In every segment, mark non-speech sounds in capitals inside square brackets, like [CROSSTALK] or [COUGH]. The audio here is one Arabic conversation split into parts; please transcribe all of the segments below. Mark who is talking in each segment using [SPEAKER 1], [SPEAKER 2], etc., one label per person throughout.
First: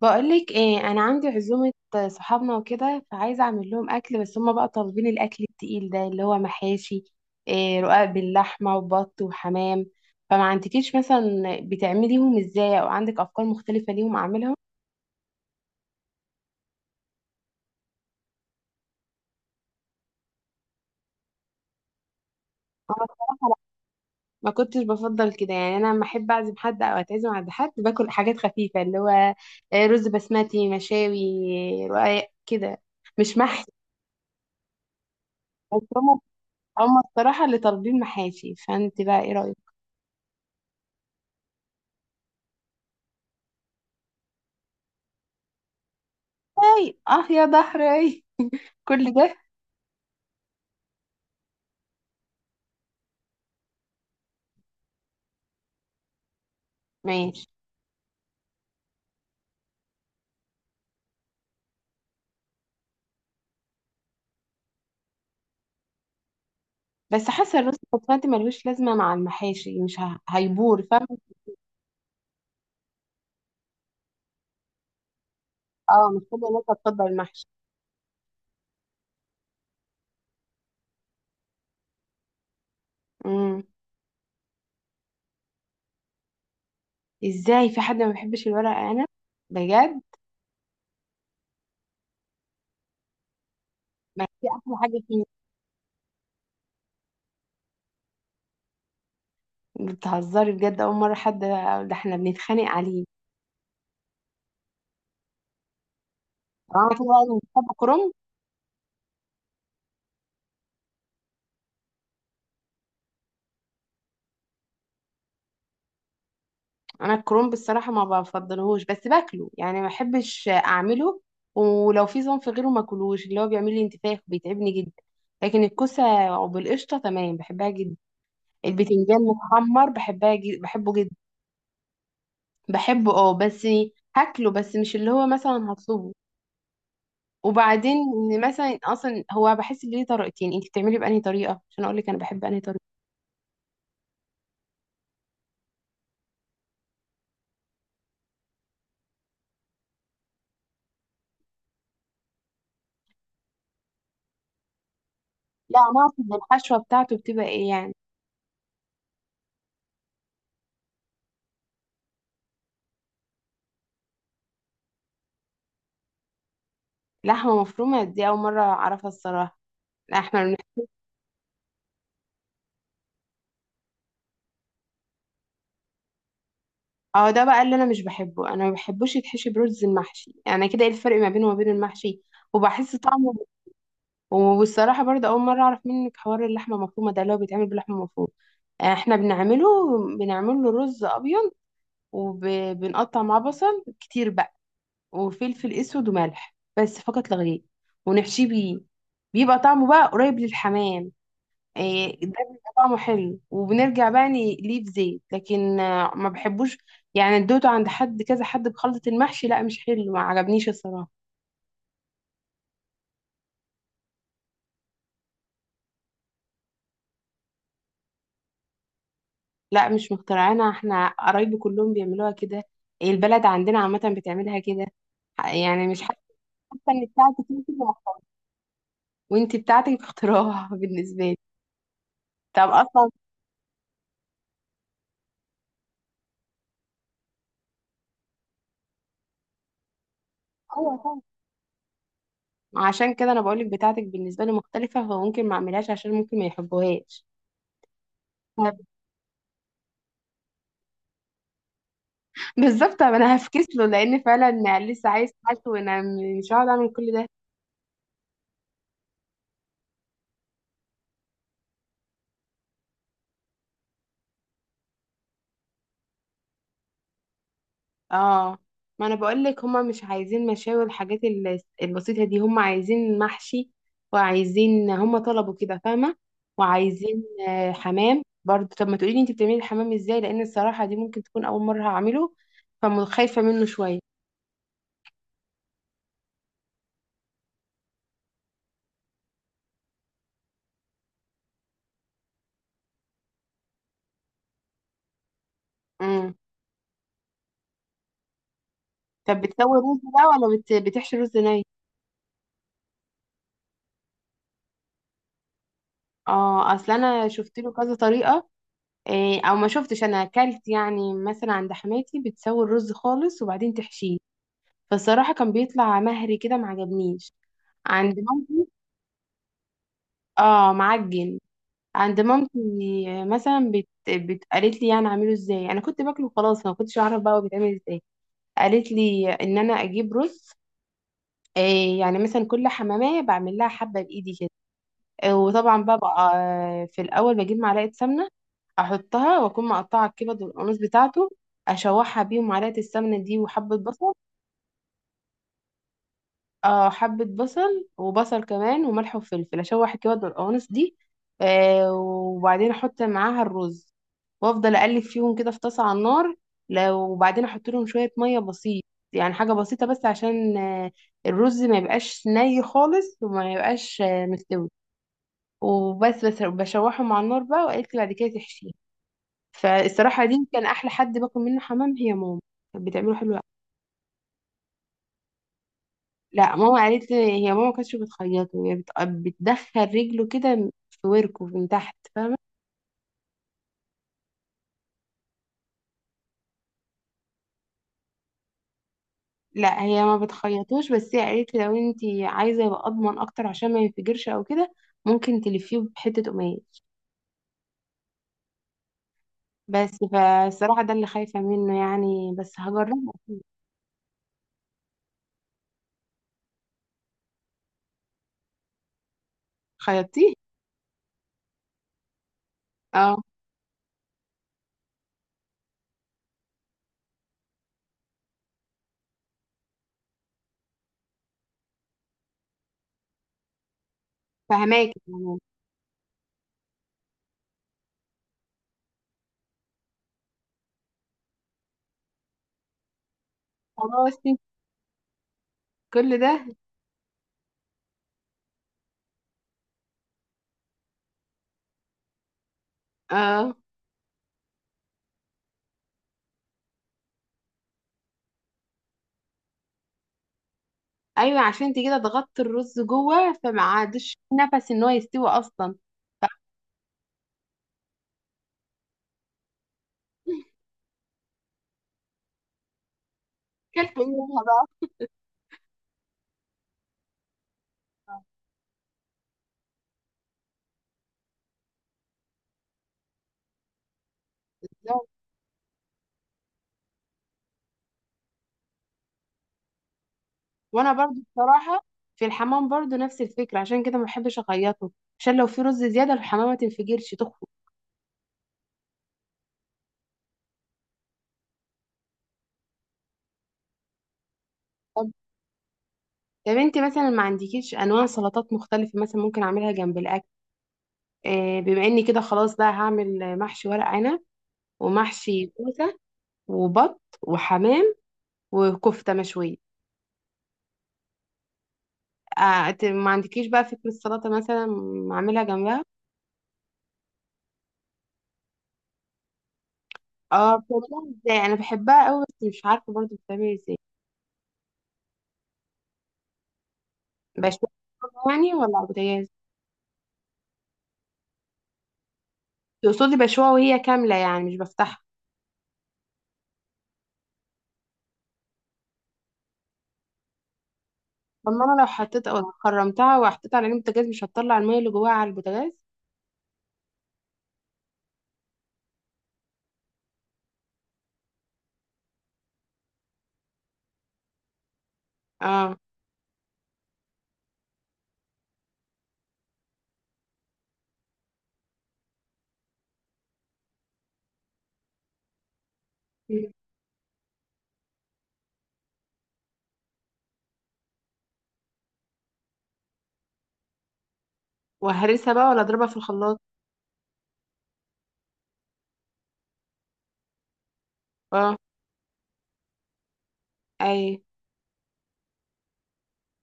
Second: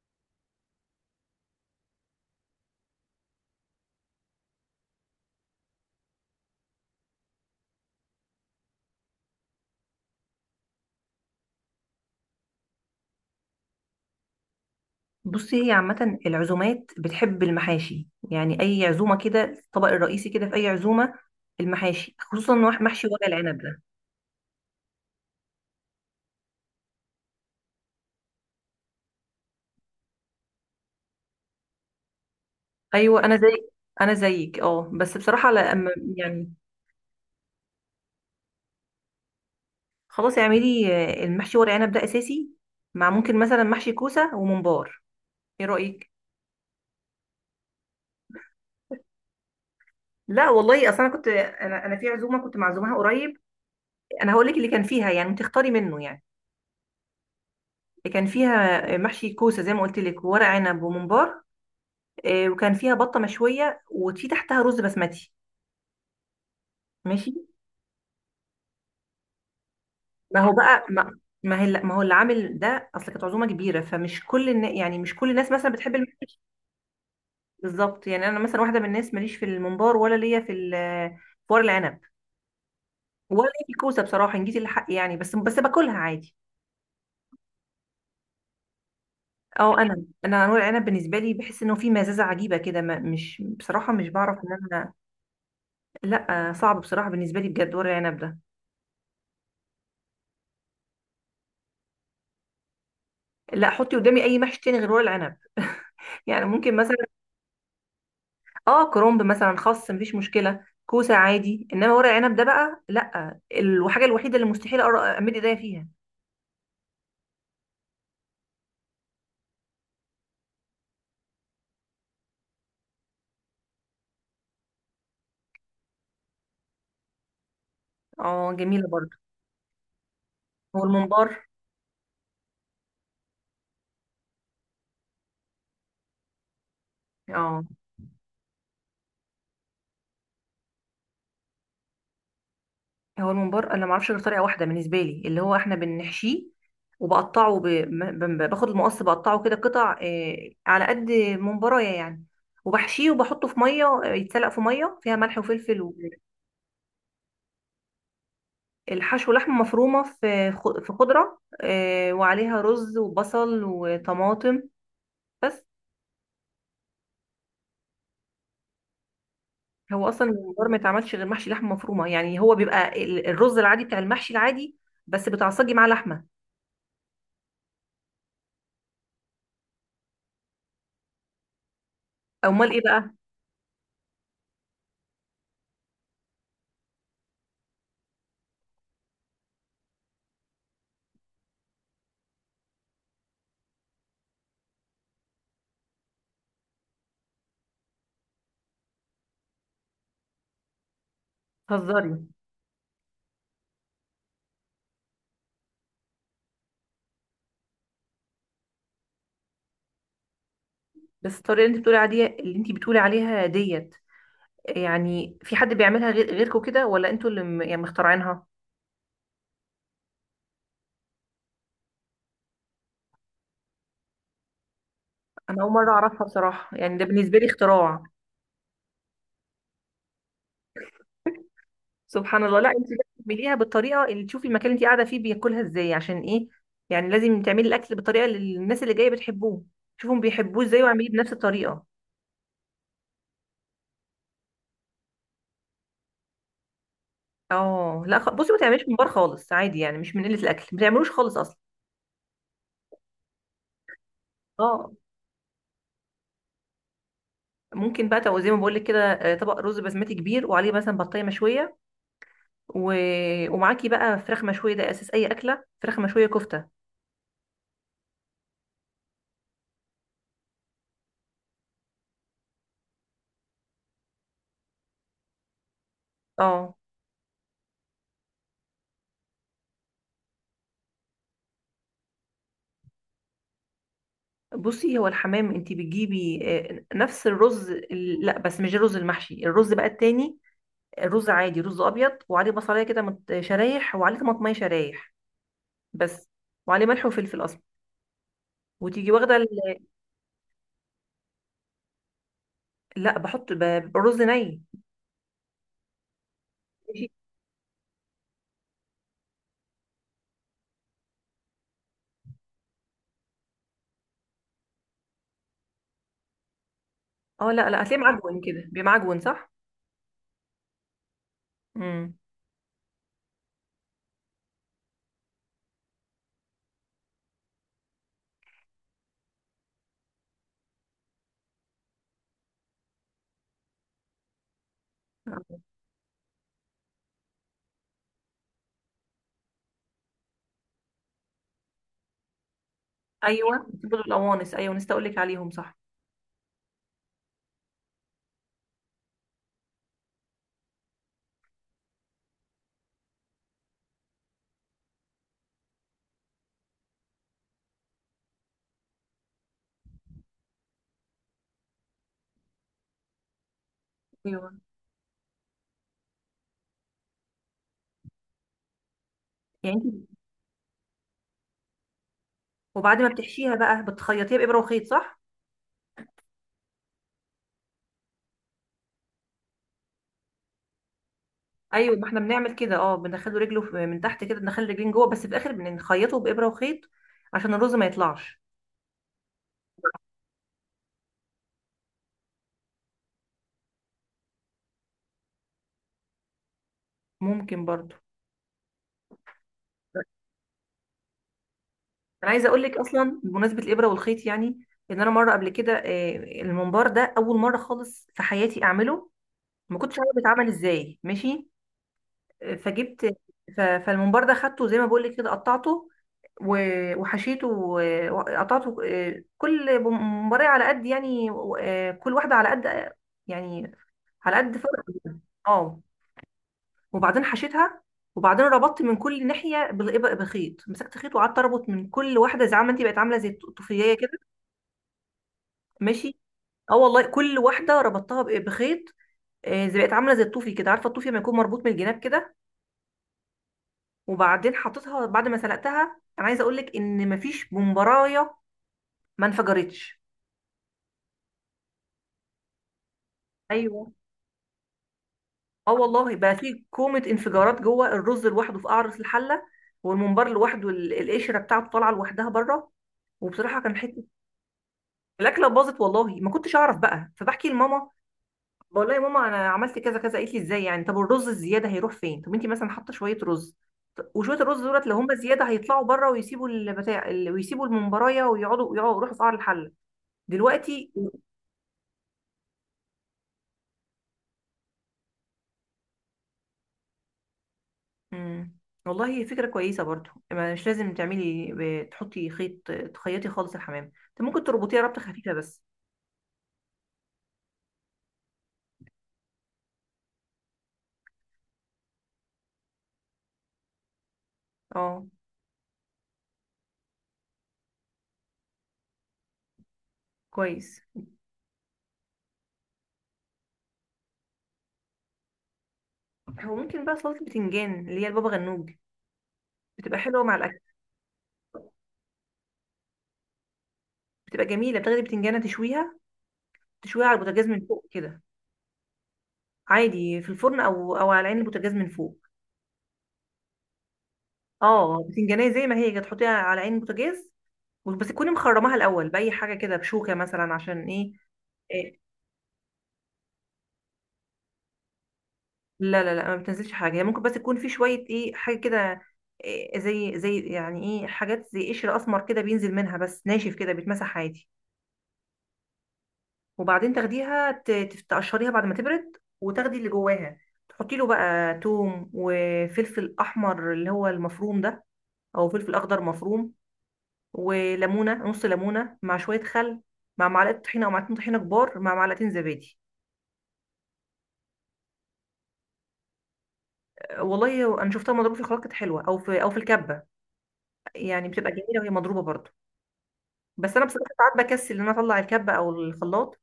[SPEAKER 1] بقولك ايه؟ انا عندي عزومة صحابنا وكده، فعايزة اعمل لهم اكل. بس هما بقى طالبين الاكل التقيل ده، اللي هو محاشي، إيه، رقاق باللحمة، وبط وحمام. فما عندكيش مثلا بتعمليهم ازاي، او عندك افكار مختلفة ليهم اعملهم؟
[SPEAKER 2] بصي، هي عامة العزومات بتحب المحاشي، يعني أي عزومة كده الطبق الرئيسي كده في أي عزومة المحاشي. خصوصا محشي
[SPEAKER 1] انا
[SPEAKER 2] ورق
[SPEAKER 1] بصراحة لا.
[SPEAKER 2] العنب ده.
[SPEAKER 1] ما كنتش بفضل كده يعني. انا لما احب اعزم حد او اتعزم عند حد، باكل حاجات خفيفة، اللي هو إيه، رز بسمتي، مشاوي، رقاق كده،
[SPEAKER 2] أيوة،
[SPEAKER 1] مش محشي.
[SPEAKER 2] أنا زيك، أه، بس بصراحة لأ.
[SPEAKER 1] بس هما
[SPEAKER 2] يعني
[SPEAKER 1] هما الصراحة اللي طالبين محاشي، فانت بقى ايه رأيك؟
[SPEAKER 2] خلاص اعملي. المحشي ورق عنب ده أساسي، مع ممكن مثلا محشي كوسة وممبار. إيه رأيك؟
[SPEAKER 1] اي اه، يا ضهري كل ده!
[SPEAKER 2] لا والله، أصل أنا في عزومة كنت معزومها قريب. أنا هقول لك اللي كان فيها، يعني تختاري منه يعني.
[SPEAKER 1] ماشي.
[SPEAKER 2] اللي كان فيها محشي كوسة زي ما قلت لك، وورق عنب وممبار. وكان فيها بطه مشويه وفي تحتها رز بسمتي.
[SPEAKER 1] بس
[SPEAKER 2] ماشي.
[SPEAKER 1] حاسه الرز البسمتي ملوش لازمه مع المحاشي، مش
[SPEAKER 2] ما هو
[SPEAKER 1] هيبور،
[SPEAKER 2] بقى
[SPEAKER 1] فاهم؟
[SPEAKER 2] ما ما هي ما هو اللي عامل ده، اصل كانت عزومه كبيره. فمش يعني مش كل الناس مثلا بتحب
[SPEAKER 1] اه، مش كل
[SPEAKER 2] المحشي.
[SPEAKER 1] الناس هتفضل المحشي.
[SPEAKER 2] بالظبط، يعني انا مثلا واحده من الناس ماليش في الممبار، ولا ليا في ورق العنب، ولا
[SPEAKER 1] امم.
[SPEAKER 2] ليا في الكوسه بصراحه، ان جيت الحق يعني، بس باكلها عادي.
[SPEAKER 1] ازاي في حد ما بيحبش الورق عنب؟
[SPEAKER 2] او
[SPEAKER 1] بجد؟
[SPEAKER 2] انا انا ورق العنب بالنسبه لي، بحس انه في مزازه عجيبه كده، مش بصراحه، مش
[SPEAKER 1] ما
[SPEAKER 2] بعرف
[SPEAKER 1] دي
[SPEAKER 2] ان
[SPEAKER 1] احلى
[SPEAKER 2] انا.
[SPEAKER 1] حاجه فيه.
[SPEAKER 2] لا، صعب بصراحه بالنسبه لي بجد ورق العنب ده.
[SPEAKER 1] بتهزري؟ بجد، اول مره حد. ده احنا بنتخانق عليه.
[SPEAKER 2] لا، حطي قدامي اي محشي تاني غير ورق العنب [LAUGHS] يعني ممكن
[SPEAKER 1] اه كده؟
[SPEAKER 2] مثلا
[SPEAKER 1] يعني بتحب كرنب.
[SPEAKER 2] اه كرومب مثلا، خس مفيش مشكله، كوسه عادي، انما ورق عنب ده بقى لا، الحاجه الوحيده اللي مستحيل امد ايديا فيها.
[SPEAKER 1] انا الكرومب الصراحه ما بفضلهوش، بس باكله، يعني ما بحبش اعمله، ولو في صنف غيره ما اكلوش. اللي هو بيعمل لي انتفاخ، بيتعبني جدا. لكن الكوسه وبالقشطه تمام، بحبها جدا.
[SPEAKER 2] اه جميله برضه.
[SPEAKER 1] البتنجان متحمر بحبها جدا،
[SPEAKER 2] هو
[SPEAKER 1] بحبه جدا.
[SPEAKER 2] الممبار
[SPEAKER 1] بحبه، اه، بس هاكله بس مش اللي هو مثلا هطلبه.
[SPEAKER 2] اه
[SPEAKER 1] وبعدين إن مثلا اصلا هو بحس ان ليه طريقتين، انت بتعملي بانهي طريقه عشان اقول لك انا بحب انهي طريقه.
[SPEAKER 2] هو الممبار، انا ما اعرفش غير طريقه واحده بالنسبه لي، اللي هو احنا بنحشيه، وبقطعه باخد المقص بقطعه كده قطع، على قد ممبرايه يعني. وبحشيه وبحطه في ميه، يتسلق في ميه فيها ملح
[SPEAKER 1] لا،
[SPEAKER 2] وفلفل.
[SPEAKER 1] انا اقصد الحشوه بتاعته بتبقى ايه يعني.
[SPEAKER 2] والحشو لحمه مفرومه في خضره، وعليها رز وبصل وطماطم بس.
[SPEAKER 1] لحمه مفرومه؟ دي اول مره اعرفها الصراحه.
[SPEAKER 2] هو
[SPEAKER 1] لا،
[SPEAKER 2] اصلا
[SPEAKER 1] احنا.
[SPEAKER 2] الممبار ما يتعملش غير محشي لحمه مفرومه، يعني هو بيبقى الرز العادي بتاع المحشي العادي، بس بتعصجي معاه لحمه.
[SPEAKER 1] اه، ده بقى اللي انا مش بحبه. انا ما بحبوش يتحشي برز المحشي، يعني كده ايه الفرق ما بينه وما بين المحشي؟
[SPEAKER 2] امال ايه
[SPEAKER 1] وبحس
[SPEAKER 2] بقى؟
[SPEAKER 1] طعمه. والصراحه برضه اول مره اعرف منك حوار اللحمه المفرومه ده، اللي هو بيتعمل باللحمه المفرومه. احنا بنعمله، بنعمل له رز ابيض، وبنقطع معاه بصل كتير بقى، وفلفل اسود وملح، بس فقط لا غير، ونحشيه بيه. بيبقى طعمه بقى قريب للحمام.
[SPEAKER 2] هزاري.
[SPEAKER 1] إيه، ده بيبقى طعمه حلو، وبنرجع بقى نقليه في زيت، لكن ما بحبوش. يعني ادوته عند حد، كذا حد بخلطة المحشي، لا، مش حلو، ما عجبنيش الصراحة.
[SPEAKER 2] بس الطريقه اللي انت بتقولي عليها، اللي انت بتقولي عليها ديت، يعني في حد بيعملها غير غيركم كده، ولا انتوا يعني مخترعينها؟
[SPEAKER 1] لا، مش مخترعينها، احنا قرايبي كلهم بيعملوها كده. البلد عندنا عامة بتعملها كده،
[SPEAKER 2] انا اول
[SPEAKER 1] يعني
[SPEAKER 2] مره
[SPEAKER 1] مش حاسة
[SPEAKER 2] اعرفها بصراحه، يعني ده
[SPEAKER 1] ان
[SPEAKER 2] بالنسبه
[SPEAKER 1] بتاعتك
[SPEAKER 2] لي
[SPEAKER 1] انت اللي
[SPEAKER 2] اختراع.
[SPEAKER 1] مخترعة. وانت بتاعتك اختراع [LAUGHS] بالنسبة لي.
[SPEAKER 2] [LAUGHS] سبحان الله. لا
[SPEAKER 1] طب
[SPEAKER 2] انت لازم
[SPEAKER 1] اصلا.
[SPEAKER 2] تعمليها بالطريقه اللي تشوفي المكان اللي انت قاعده فيه بياكلها ازاي، عشان ايه؟ يعني لازم تعملي الاكل بالطريقه اللي الناس اللي جايه بتحبوه، شوفهم بيحبوه ازاي
[SPEAKER 1] ايوه
[SPEAKER 2] واعمليه
[SPEAKER 1] طبعا.
[SPEAKER 2] بنفس الطريقه.
[SPEAKER 1] عشان كده انا بقولك بتاعتك بالنسبة لي مختلفة، فممكن ما اعملهاش عشان ممكن ما يحبوهاش.
[SPEAKER 2] اه. لا، بصي، ما تعمليش ممبار خالص عادي، يعني مش من قله الاكل، ما تعملوش خالص اصلا.
[SPEAKER 1] بالظبط. طب انا هفكس له، لان فعلا
[SPEAKER 2] اه،
[SPEAKER 1] لسه عايز حالته، وانا مش هقعد اعمل كل ده.
[SPEAKER 2] ممكن بقى زي ما بقول لك كده، طبق رز بسمتي كبير وعليه مثلا بطايه مشويه، و... ومعاكي بقى فراخ مشويه. ده اساس اي اكله، فراخ مشويه، كفته.
[SPEAKER 1] اه، ما انا بقول لك هما مش عايزين مشاوي، والحاجات البسيطه دي، هما عايزين محشي. وعايزين، هما طلبوا كده، فاهمه؟
[SPEAKER 2] اه.
[SPEAKER 1] وعايزين حمام برضه. طب ما تقولي لي انت بتعملي الحمام ازاي، لان الصراحه دي ممكن تكون اول مره هعمله، فخايفه منه شويه.
[SPEAKER 2] بصي هو الحمام انت بتجيبي نفس الرز لا بس مش الرز المحشي، الرز بقى التاني، الرز عادي، رز ابيض، وعليه بصلايه كده شرايح، وعليه طماطميه شرايح بس،
[SPEAKER 1] امم.
[SPEAKER 2] وعليه ملح وفلفل اسمر. وتيجي واخده
[SPEAKER 1] طب بتسوي رز بقى، ولا بتحشي رز ني؟
[SPEAKER 2] لا، بحط الرز ني.
[SPEAKER 1] اه، اصل انا شفت له كذا طريقه. إيه، او ما شفتش، انا اكلت يعني مثلا عند حماتي، بتسوي الرز خالص وبعدين تحشيه، فالصراحه كان بيطلع مهري كده، ما عجبنيش.
[SPEAKER 2] اه لا لا، هتلاقيه
[SPEAKER 1] عند
[SPEAKER 2] معجون كده
[SPEAKER 1] مامتي.
[SPEAKER 2] بمعجون، صح؟
[SPEAKER 1] اه، معجن.
[SPEAKER 2] امم.
[SPEAKER 1] عند مامتي مثلا قالت لي يعني اعمله ازاي. انا كنت باكله خلاص، ما كنتش اعرف بقى هو بيتعمل ازاي. قالت لي ان انا اجيب رز، إيه، يعني مثلا كل حمامية بعمل لها حبة بإيدي كده. وطبعا بقى في الاول بجيب معلقه سمنه، احطها واكون مقطعه الكبد والقميص بتاعته، اشوحها بيهم معلقه السمنه دي
[SPEAKER 2] ايوه،
[SPEAKER 1] وحبه
[SPEAKER 2] دول
[SPEAKER 1] بصل.
[SPEAKER 2] القوانص، ايوه نسيت اقول لك عليهم، صح.
[SPEAKER 1] اه، حبه بصل وبصل كمان وملح وفلفل، اشوح الكبد والقوانص دي، وبعدين احط معاها الرز، وافضل اقلب فيهم كده في طاسه على النار. وبعدين احط لهم شويه ميه بسيط، يعني حاجه بسيطه، بس عشان الرز ما يبقاش ني خالص، وما يبقاش
[SPEAKER 2] ايوه.
[SPEAKER 1] مستوي. وبس بشوحه مع النار بقى، وقالت لي بعد كده تحشيه.
[SPEAKER 2] يعني انت
[SPEAKER 1] فالصراحه دي كان احلى حد باكل منه حمام، هي ماما. كانت
[SPEAKER 2] وبعد ما
[SPEAKER 1] بتعمله حلو أوي.
[SPEAKER 2] بتحشيها بقى بتخيطيها بابره وخيط، صح؟
[SPEAKER 1] لا، ماما قالت لي، هي ماما ما كانتش بتخيطه، هي بتدخل رجله كده في وركه من تحت،
[SPEAKER 2] ايوه، ما احنا
[SPEAKER 1] فاهمه؟
[SPEAKER 2] بنعمل كده. اه، بندخله رجله من تحت كده، بندخل رجلين جوه، بس في الاخر بنخيطه بابره وخيط عشان الرز ما يطلعش.
[SPEAKER 1] لا، هي ما بتخيطوش، بس هي قالت لي لو انت عايزه يبقى اضمن اكتر عشان ما ينفجرش او كده، ممكن تلفيه بحته قماش.
[SPEAKER 2] ممكن برضو.
[SPEAKER 1] بس فالصراحه ده اللي خايفه منه
[SPEAKER 2] انا
[SPEAKER 1] يعني،
[SPEAKER 2] عايزه
[SPEAKER 1] بس
[SPEAKER 2] اقول لك
[SPEAKER 1] هجربه.
[SPEAKER 2] اصلا بمناسبه الابره والخيط، يعني ان انا مره قبل كده، الممبار ده اول مره خالص في حياتي اعمله، ما كنتش عارفه
[SPEAKER 1] خيطتيه؟
[SPEAKER 2] بيتعمل ازاي، ماشي. فجبت،
[SPEAKER 1] اه.
[SPEAKER 2] فالممبار ده خدته زي ما بقول لك كده، قطعته وحشيته وقطعته، كل ممبارية على قد يعني، كل واحدة على قد يعني، على قد فرق.
[SPEAKER 1] فهماكي يعني.
[SPEAKER 2] اه. وبعدين حشيتها، وبعدين ربطت من كل ناحية بخيط، مسكت خيط وقعدت اربط من كل واحدة، زي عم انت بقت عاملة زي الطوفية
[SPEAKER 1] خلاص.
[SPEAKER 2] كده. ماشي.
[SPEAKER 1] كل ده!
[SPEAKER 2] اه والله، كل واحدة ربطتها بخيط، زي بقت عاملة زي الطوفي كده، عارفة الطوفي لما يكون مربوط من الجناب كده.
[SPEAKER 1] اه.
[SPEAKER 2] وبعدين حطيتها بعد ما سلقتها، انا عايزه اقول لك ان مفيش بمبرايه ما انفجرتش.
[SPEAKER 1] ايوه، عشان انت كده ضغطت الرز جوه، فما
[SPEAKER 2] ايوه.
[SPEAKER 1] عادش نفس ان هو يستوي
[SPEAKER 2] اه
[SPEAKER 1] اصلا.
[SPEAKER 2] والله بقى، في كومه انفجارات جوه، الرز لوحده في قعر الحله، والممبار لوحده، القشره بتاعته طالعه لوحدها بره. وبصراحه كان
[SPEAKER 1] فاكلت
[SPEAKER 2] حته،
[SPEAKER 1] ايه منها بقى؟
[SPEAKER 2] الاكله باظت والله، ما كنتش اعرف بقى، فبحكي لماما، بقول لها يا ماما انا عملت كذا كذا، قالت لي ازاي يعني؟ طب الرز الزياده هيروح فين؟ طب انت مثلا حاطه شويه رز، وشويه الرز دولت لو
[SPEAKER 1] بالظبط.
[SPEAKER 2] هم زياده هيطلعوا بره، ويسيبوا البتاع ويسيبوا الممبرايه، ويقعدوا يروحوا في قعر الحله. دلوقتي.
[SPEAKER 1] وانا برضو بصراحه في الحمام برضو نفس الفكره، عشان كده ما بحبش اخيطه، عشان لو في رز زياده الحمامه ما تنفجرش تخفق.
[SPEAKER 2] امم. والله هي فكرة كويسة برضو، ما مش لازم تعملي تحطي خيط تخيطي خالص الحمام، انت ممكن تربطيها ربطة
[SPEAKER 1] طب
[SPEAKER 2] خفيفة بس.
[SPEAKER 1] طب انت مثلا ما عندكيش انواع سلطات مختلفه، مثلا ممكن اعملها جنب الاكل، بما اني كده خلاص بقى هعمل محشي ورق عنب،
[SPEAKER 2] اه
[SPEAKER 1] ومحشي كوسه، وبط وحمام، وكفته مشويه.
[SPEAKER 2] كويس.
[SPEAKER 1] ما عندكيش بقى فكره سلطه مثلا اعملها جنبها؟
[SPEAKER 2] هو ممكن بقى سلطة البتنجان اللي هي البابا غنوج، بتبقى حلوة مع
[SPEAKER 1] اه،
[SPEAKER 2] الأكل.
[SPEAKER 1] بتعملها ازاي؟ انا بحبها قوي، بس مش عارفه برضو بتعمل ازاي.
[SPEAKER 2] بتبقى جميلة، بتاخدي بتنجانة تشويها، تشويها على البوتاجاز من
[SPEAKER 1] بشوها
[SPEAKER 2] فوق كده،
[SPEAKER 1] يعني، ولا على البوتاجاز؟
[SPEAKER 2] عادي في الفرن أو على عين البوتاجاز من فوق.
[SPEAKER 1] تقصدي بشوها وهي كامله، يعني مش بفتحها؟
[SPEAKER 2] اه، بتنجانية زي ما هي كده تحطيها على عين البوتاجاز، بس تكوني مخرماها الأول بأي حاجة كده بشوكة مثلا، عشان ايه؟
[SPEAKER 1] طب ما انا لو
[SPEAKER 2] آه،
[SPEAKER 1] حطيت او خرمتها وحطيتها على جنب البوتاجاز، مش هتطلع الميه اللي جواها على البوتاجاز؟
[SPEAKER 2] لا لا لا، ما بتنزلش حاجه، هي ممكن بس تكون في شويه ايه حاجه كده، إيه، زي يعني ايه، حاجات زي قشر اسمر كده بينزل منها بس ناشف كده بيتمسح عادي.
[SPEAKER 1] اه.
[SPEAKER 2] وبعدين تاخديها تقشريها بعد ما تبرد، وتاخدي اللي جواها، تحطي له بقى توم وفلفل احمر اللي هو المفروم ده، او فلفل اخضر مفروم،
[SPEAKER 1] مم.
[SPEAKER 2] وليمونه، نص ليمونه، مع شويه خل، مع معلقه طحينه او معلقتين طحينه كبار، مع معلقتين زبادي.
[SPEAKER 1] وهرسها بقى، ولا اضربها في الخلاط؟
[SPEAKER 2] والله انا شفتها مضروبه في خلاط كانت حلوه، او في الكبه، يعني بتبقى
[SPEAKER 1] اه،
[SPEAKER 2] جميله وهي مضروبه برضه. بس انا
[SPEAKER 1] اي.
[SPEAKER 2] بصراحه ساعات بكسل ان انا اطلع الكبه او الخلاط،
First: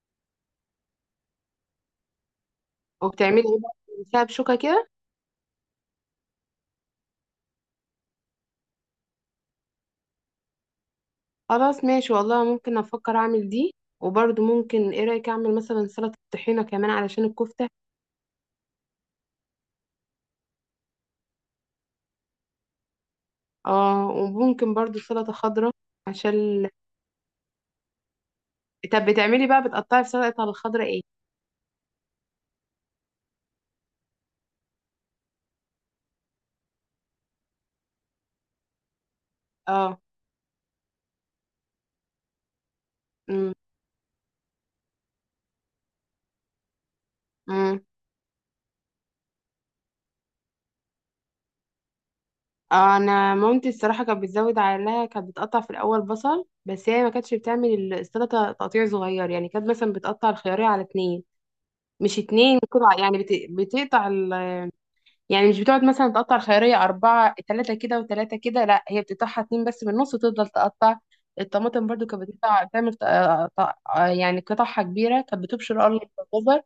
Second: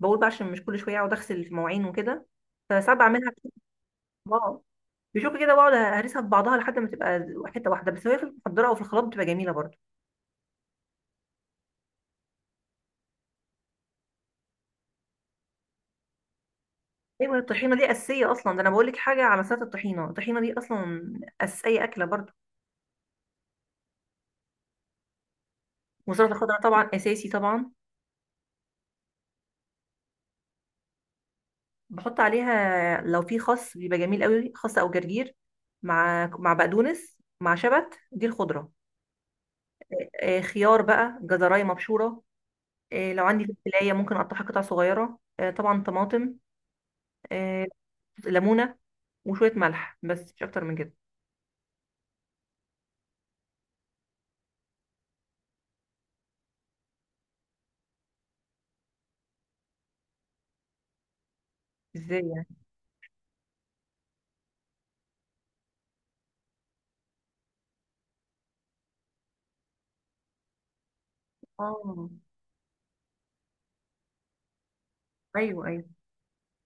[SPEAKER 2] بقول بقى عشان مش كل شويه اقعد اغسل المواعين وكده، فساعات بعملها.
[SPEAKER 1] وبتعملي ايه بقى، بتمسحيها بشوكه
[SPEAKER 2] اه.
[SPEAKER 1] كده؟
[SPEAKER 2] بشوف كده، بقعد هرسها في بعضها لحد ما تبقى حته واحده، بس هي في المحضره او في الخلاط بتبقى جميله برضه.
[SPEAKER 1] خلاص ماشي، والله ممكن افكر اعمل دي. وبرضو ممكن، ايه رايك اعمل مثلا سلطه طحينه كمان علشان
[SPEAKER 2] ايوه،
[SPEAKER 1] الكفته؟
[SPEAKER 2] الطحينه دي اساسيه اصلا، ده انا بقول لك حاجه على سلطه الطحينه، الطحينه دي اصلا اساسيه اكله برضه.
[SPEAKER 1] اه، وممكن برضو سلطه خضراء
[SPEAKER 2] وسلطه الخضره
[SPEAKER 1] عشان.
[SPEAKER 2] طبعا اساسي طبعا.
[SPEAKER 1] طب بتعملي بقى، بتقطعي في السلطة الخضراء ايه؟
[SPEAKER 2] بحط عليها لو في خس بيبقى جميل قوي، خس او جرجير، مع بقدونس مع شبت، دي الخضره.
[SPEAKER 1] اه.
[SPEAKER 2] خيار بقى، جزرايه مبشوره، لو عندي
[SPEAKER 1] امم.
[SPEAKER 2] فلفلاية ممكن اقطعها قطع صغيرة، طبعا طماطم، آه،
[SPEAKER 1] امم.
[SPEAKER 2] ليمونة، وشوية ملح بس مش اكتر من كده.
[SPEAKER 1] انا مامتي الصراحة كانت بتزود عليها. كانت بتقطع في الاول بصل، بس هي ما كانتش بتعمل السلطة تقطيع صغير، يعني كانت مثلا بتقطع الخيارية على اتنين. مش
[SPEAKER 2] ازاي يعني؟
[SPEAKER 1] اتنين قطع يعني، بتقطع يعني مش بتقعد مثلا تقطع الخيارية أربعة تلاتة كده وتلاتة كده، لا هي بتقطعها اتنين بس من النص وتفضل تقطع. الطماطم برضو
[SPEAKER 2] اه.
[SPEAKER 1] كانت بتقطع، تعمل يعني قطعها كبيرة، كانت
[SPEAKER 2] ايوه
[SPEAKER 1] بتبشر
[SPEAKER 2] ايوه.
[SPEAKER 1] قرن الجزر.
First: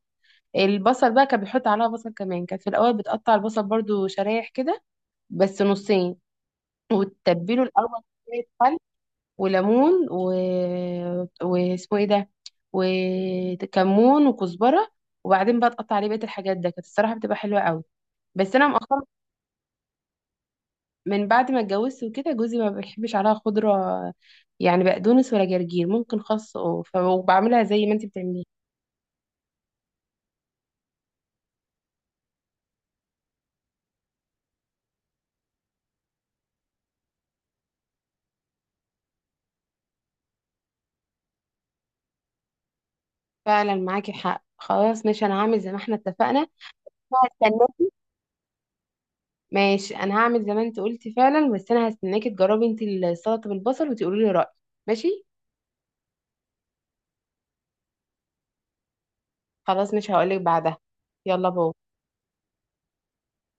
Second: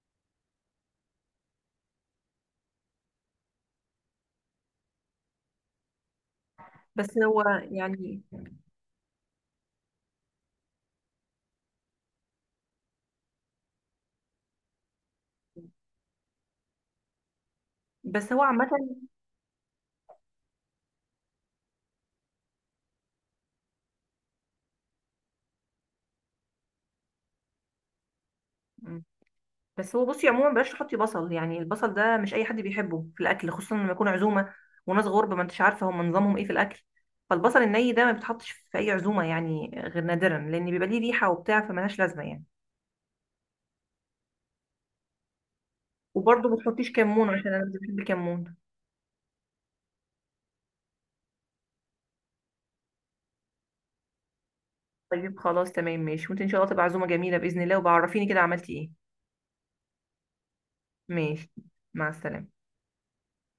[SPEAKER 1] البصل بقى كان بيحط عليها بصل كمان، كانت في الاول بتقطع البصل برضو شرايح كده، بس نصين،
[SPEAKER 2] بس هو
[SPEAKER 1] وتتبله الاول
[SPEAKER 2] يعني
[SPEAKER 1] بشوية خل وليمون واسمه ايه ده، وكمون وكزبره، وبعدين بقى تقطع عليه بقيه الحاجات. ده كانت الصراحه بتبقى حلوه قوي.
[SPEAKER 2] بس هو
[SPEAKER 1] بس انا
[SPEAKER 2] عامة.
[SPEAKER 1] مؤخرا من بعد ما اتجوزت وكده، جوزي ما بيحبش عليها خضره، يعني بقدونس ولا جرجير، ممكن خس وبعملها زي ما انت بتعمليها.
[SPEAKER 2] مم. بس هو بصي عموما، بلاش تحطي بصل، يعني البصل ده مش اي حد بيحبه في الاكل، خصوصا لما يكون عزومة وناس غرب ما انتش عارفة هم نظامهم ايه في الاكل، فالبصل الني ده ما بيتحطش في اي عزومة، يعني غير نادرا، لان بيبقى ليه ريحة وبتاع، فملهاش لازمة يعني.
[SPEAKER 1] فعلا معاكي حق، خلاص ماشي، انا هعمل زي ما احنا
[SPEAKER 2] وبرضه
[SPEAKER 1] اتفقنا.
[SPEAKER 2] ما تحطيش كمون عشان انا مش
[SPEAKER 1] هستناكي.
[SPEAKER 2] بحب الكمون.
[SPEAKER 1] ماشي، انا هعمل زي ما انت قلتي فعلا، بس انا هستناكي تجربي انت السلطه بالبصل وتقولي لي رايك. ماشي.
[SPEAKER 2] طيب خلاص تمام ماشي، وانت ان شاء الله تبقى عزومة جميلة بإذن الله، وبعرفيني كده عملتي ايه.
[SPEAKER 1] خلاص، مش هقولك بعدها. يلا،
[SPEAKER 2] ماشي.
[SPEAKER 1] باي.
[SPEAKER 2] مع السلامة.